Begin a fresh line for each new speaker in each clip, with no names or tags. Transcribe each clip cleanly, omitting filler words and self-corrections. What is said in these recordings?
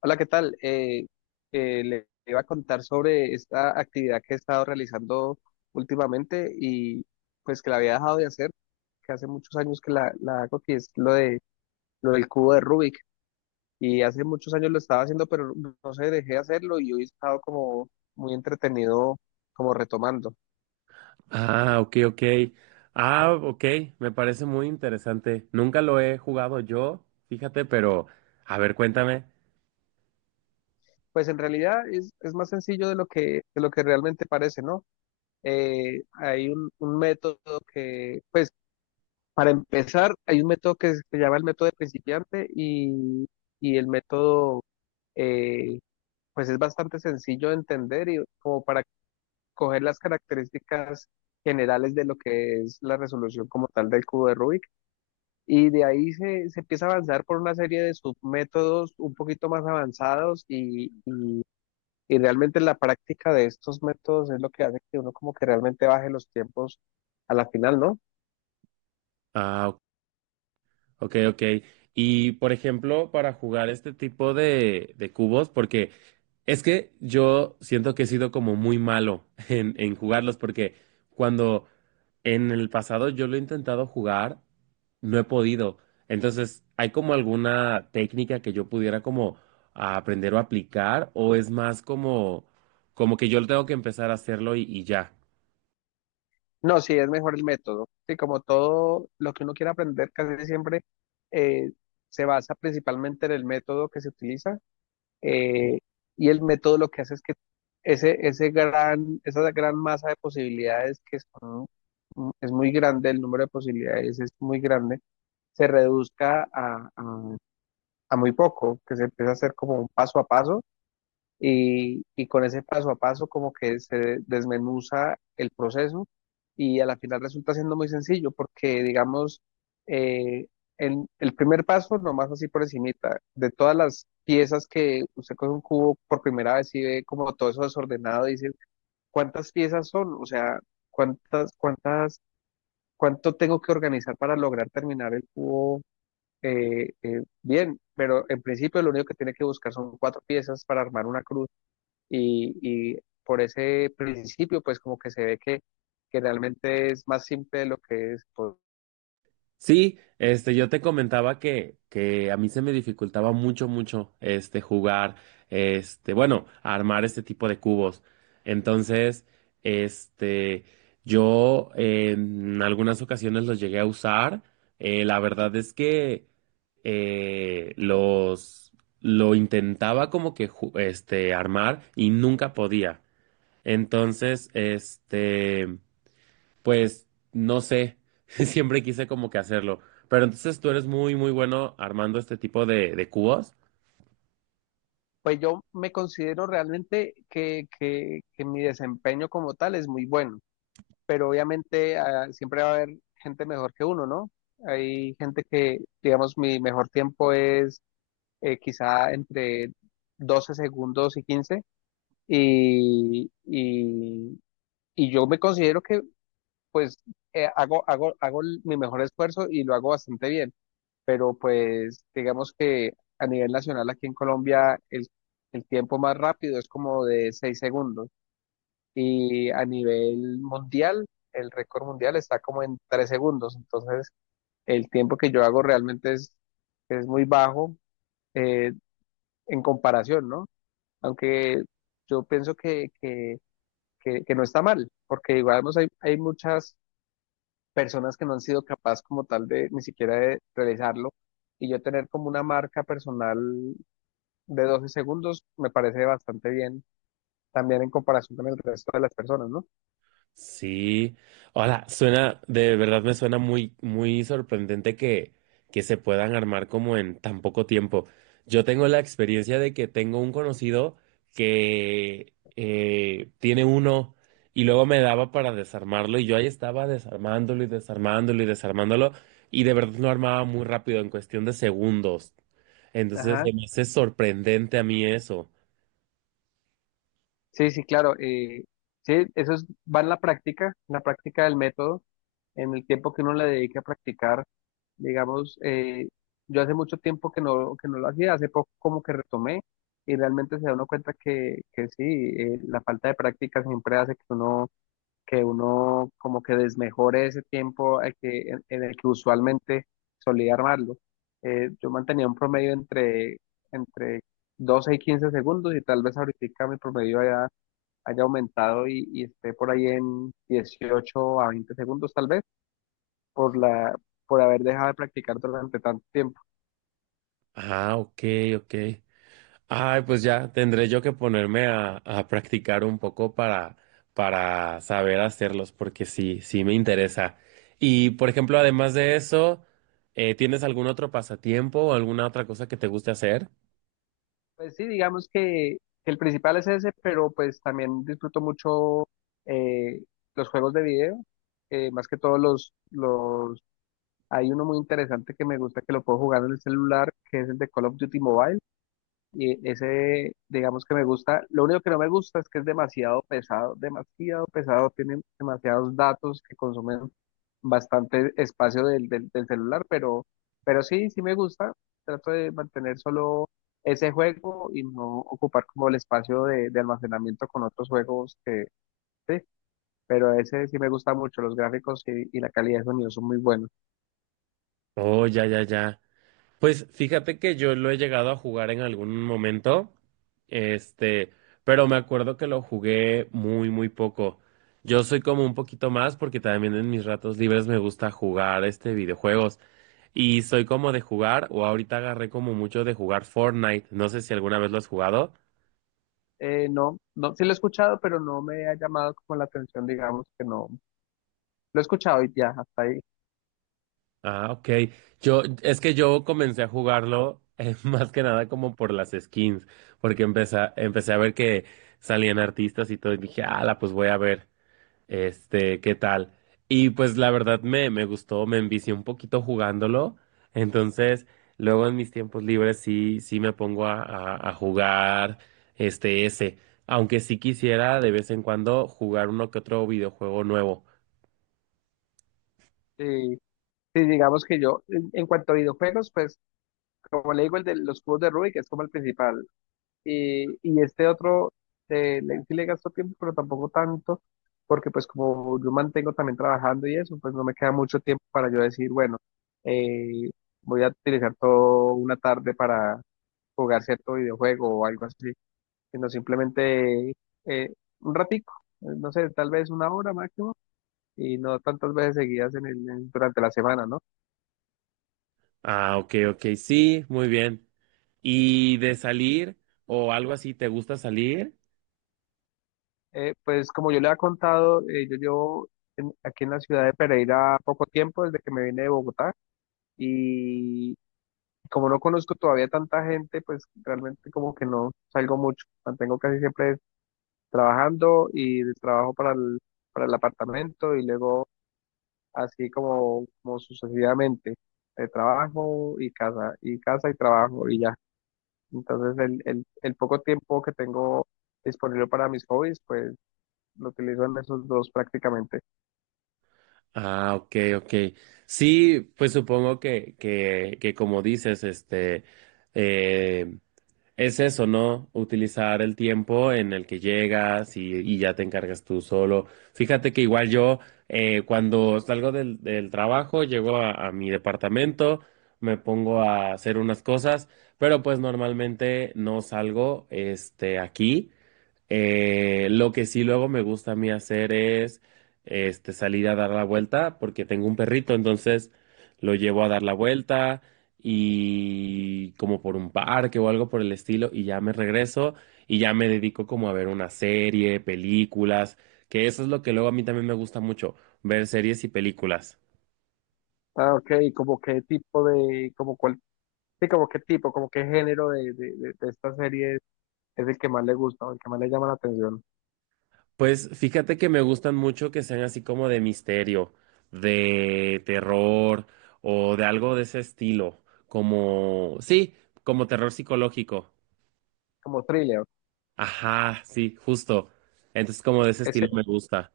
Hola, ¿qué tal? Le iba a contar sobre esta actividad que he estado realizando últimamente y pues que la había dejado de hacer, que hace muchos años que la hago, que es lo del cubo de Rubik. Y hace muchos años lo estaba haciendo, pero no sé, dejé de hacerlo y hoy he estado como muy entretenido como retomando.
Ah, ok, ok. Ah, ok, me parece muy interesante. Nunca lo he jugado yo, fíjate, pero a ver, cuéntame.
Pues en realidad es más sencillo de lo que realmente parece, ¿no? Hay un método que, pues Para empezar, hay un método que se llama el método de principiante y el método, eh, pues es bastante sencillo de entender y como para coger las características generales de lo que es la resolución como tal del cubo de Rubik. Y de ahí se empieza a avanzar por una serie de submétodos un poquito más avanzados y realmente la práctica de estos métodos es lo que hace que uno como que realmente baje los tiempos a la final, ¿no?
Ah, Ok, ok. Y por ejemplo, para jugar este tipo de cubos, porque es que yo siento que he sido como muy malo en jugarlos, porque cuando en el pasado yo lo he intentado jugar, no he podido. Entonces, ¿hay como alguna técnica que yo pudiera como aprender o aplicar? ¿O es más como, como que yo tengo que empezar a hacerlo y ya?
No, sí, es mejor el método. Sí, como todo lo que uno quiere aprender, casi siempre eh, se basa principalmente en el método que se utiliza. eh, y el método lo que hace es que esa gran masa de posibilidades que son, mm, es muy grande, el número de posibilidades es muy grande, se reduzca a muy poco, que se empiece a hacer como un paso a paso y con ese paso a paso como que se desmenuza el proceso y a la final resulta siendo muy sencillo porque digamos eh, en el primer paso nomás así por encimita de todas las piezas que usted coge un cubo por primera vez y ve como todo eso desordenado dice cuántas piezas son, o sea, cuántas cuántas cuánto tengo que organizar para lograr terminar el cubo. Bien, pero en principio lo único que tiene que buscar son cuatro piezas para armar una cruz y por ese principio, pues como que se ve que realmente es más simple de lo que es. Pues,
Sí, este, yo te comentaba que a mí se me dificultaba mucho, mucho, este, jugar, este, bueno, armar este tipo de cubos. Entonces, este, yo en algunas ocasiones los llegué a usar. La verdad es que eh, los, lo intentaba como que, este, armar y nunca podía. Entonces, este. Pues no sé, siempre quise como que hacerlo. Pero entonces tú eres muy, muy bueno armando este tipo de cubos.
pues yo me considero realmente que mi desempeño como tal es muy bueno, pero obviamente, siempre va a haber gente mejor que uno, ¿no? Hay gente que, digamos, mi mejor tiempo es, quizá entre 12 segundos y 15, y, y, y yo me considero que pues mi mejor esfuerzo y lo hago bastante bien, pero pues digamos que a nivel nacional aquí en Colombia el tiempo más rápido es como de 6 segundos, y a nivel mundial el récord mundial está como en 3 segundos. Entonces el tiempo que yo hago realmente es muy bajo eh, en comparación, ¿no? Aunque yo pienso que no está mal, porque digamos, hay muchas personas que no han sido capaces como tal de ni siquiera de realizarlo, y yo tener como una marca personal de 12 segundos me parece bastante bien también en comparación con el resto de las personas, ¿no?
Sí. Hola, suena, de verdad me suena muy, muy sorprendente que se puedan armar como en tan poco tiempo. Yo tengo la experiencia de que tengo un conocido que tiene uno y luego me daba para desarmarlo y yo ahí estaba desarmándolo y desarmándolo y desarmándolo y de verdad lo armaba muy rápido en cuestión de segundos. Entonces,
Ajá.
se me hace sorprendente a mí eso.
Sí, sí, claro. Sí, va en la práctica del método, en el tiempo que uno le dedique a practicar. Digamos, yo hace mucho tiempo que no lo hacía, hace poco como que retomé, y realmente se da uno cuenta que sí, la falta de práctica siempre hace que uno como que desmejore ese tiempo en el que usualmente solía armarlo. Yo mantenía un promedio entre 12 y 15 segundos, y tal vez ahorita mi promedio haya aumentado y esté por ahí en 18 a 20 segundos tal vez, por la, por haber dejado de practicar durante tanto tiempo.
Ah, ok, ok. Ay, pues ya tendré yo que ponerme a practicar un poco para saber hacerlos, porque sí, sí me interesa. Y, por ejemplo, además de eso, ¿tienes algún otro pasatiempo o alguna otra cosa que te guste hacer?
Pues sí, digamos que el principal es ese, pero pues también disfruto mucho, eh, los juegos de video. Más que todos los Hay uno muy interesante que me gusta que lo puedo jugar en el celular, que es el de Call of Duty Mobile. Y ese, digamos que me gusta. Lo único que no me gusta es que es demasiado pesado, demasiado pesado. Tiene demasiados datos que consumen bastante espacio del celular, pero sí, sí me gusta. Trato de mantener solo ese juego y no ocupar como el espacio de almacenamiento con otros juegos sí, pero ese sí me gusta mucho. Los gráficos y la calidad de sonido son muy buenos.
Oh, ya, ya, ya. Pues fíjate que yo lo he llegado a jugar en algún momento, este, pero me acuerdo que lo jugué muy, muy poco. Yo soy como un poquito más porque también en mis ratos libres me gusta jugar este videojuegos y soy como de jugar o ahorita agarré como mucho de jugar Fortnite. No sé si alguna vez lo has jugado.
No, no, sí lo he escuchado, pero no me ha llamado como la atención, digamos que no. Lo he escuchado y ya, hasta ahí.
Ah, ok. Yo, es que yo comencé a jugarlo más que nada como por las skins, porque empecé a ver que salían artistas y todo y dije, ala, pues voy a ver. Este, ¿qué tal? Y pues la verdad me, me gustó, me envicié un poquito jugándolo. Entonces, luego en mis tiempos libres sí, sí me pongo a, a jugar este ese. Aunque sí quisiera de vez en cuando jugar uno que otro videojuego nuevo.
Sí, sí, digamos que yo, en cuanto a videojuegos, pues, como le digo, el de los cubos de Rubik es como el principal. Y este otro, sí le gasto tiempo, pero tampoco tanto, porque pues como yo mantengo también trabajando y eso, pues no me queda mucho tiempo para yo decir, bueno, eh, voy a utilizar toda una tarde para jugar cierto videojuego o algo así, sino simplemente eh, un ratico, no sé, tal vez una hora máximo, y no tantas veces seguidas durante la semana, ¿no?
Ah, ok, ok, sí, muy bien. ¿Y de salir o algo así, te gusta salir?
Pues como yo le había contado, yo llevo aquí en la ciudad de Pereira poco tiempo desde que me vine de Bogotá, y como no conozco todavía tanta gente, pues realmente como que no salgo mucho, mantengo casi siempre trabajando y de trabajo para para el apartamento, y luego así como sucesivamente, de trabajo y casa, y casa y trabajo y ya. Entonces el poco tiempo que tengo disponible para mis hobbies, pues lo utilizo en esos dos prácticamente.
Ah, ok, ok. Sí, pues supongo que como dices, este. em, Es eso, ¿no? Utilizar el tiempo en el que llegas y ya te encargas tú solo. Fíjate que igual yo, cuando salgo del trabajo, llego a mi departamento, me pongo a hacer unas cosas, pero pues normalmente no salgo, este, aquí. Lo que sí luego me gusta a mí hacer es este, salir a dar la vuelta porque tengo un perrito, entonces lo llevo a dar la vuelta y como por un parque o algo por el estilo y ya me regreso y ya me dedico como a ver una serie, películas, que eso es lo que luego a mí también me gusta mucho, ver series y películas.
Ah, ok, ¿y como qué tipo como cuál, sí, como qué tipo, como qué género de esta serie es el que más le gusta o el que más le llama la atención?
Pues fíjate que me gustan mucho que sean así como de misterio, de terror o de algo de ese estilo, como, sí, como terror psicológico.
Como thriller.
Ajá, sí, justo. Entonces como de ese estilo
Ese,
me gusta.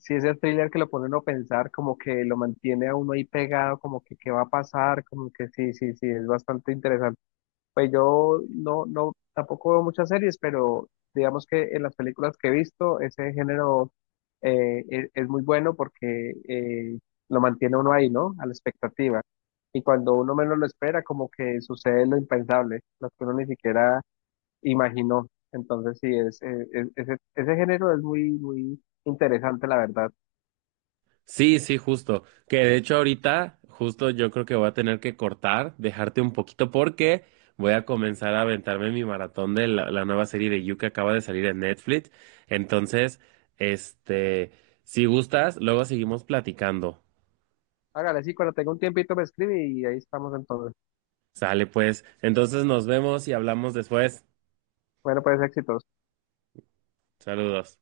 si ese thriller que lo pone uno a pensar, como que lo mantiene a uno ahí pegado, como que qué va a pasar, como que sí, sí, sí, es bastante interesante. Pues yo no, no, tampoco veo muchas series, pero digamos que en las películas que he visto, ese género es muy bueno porque lo mantiene uno ahí, ¿no? A la expectativa. Y cuando uno menos lo espera, como que sucede lo impensable, lo que uno ni siquiera imaginó. Entonces, sí, ese género es muy, muy interesante, la verdad.
Sí, sí, justo. Que de hecho ahorita, justo yo creo que voy a tener que cortar, dejarte un poquito porque voy a comenzar a aventarme mi maratón de la nueva serie de You que acaba de salir en Netflix. Entonces, este, si gustas, luego seguimos platicando.
Hágale, sí, cuando tenga un tiempito me escribe y ahí estamos entonces.
Sale pues. Entonces nos vemos y hablamos después.
Bueno, pues éxitos.
Saludos.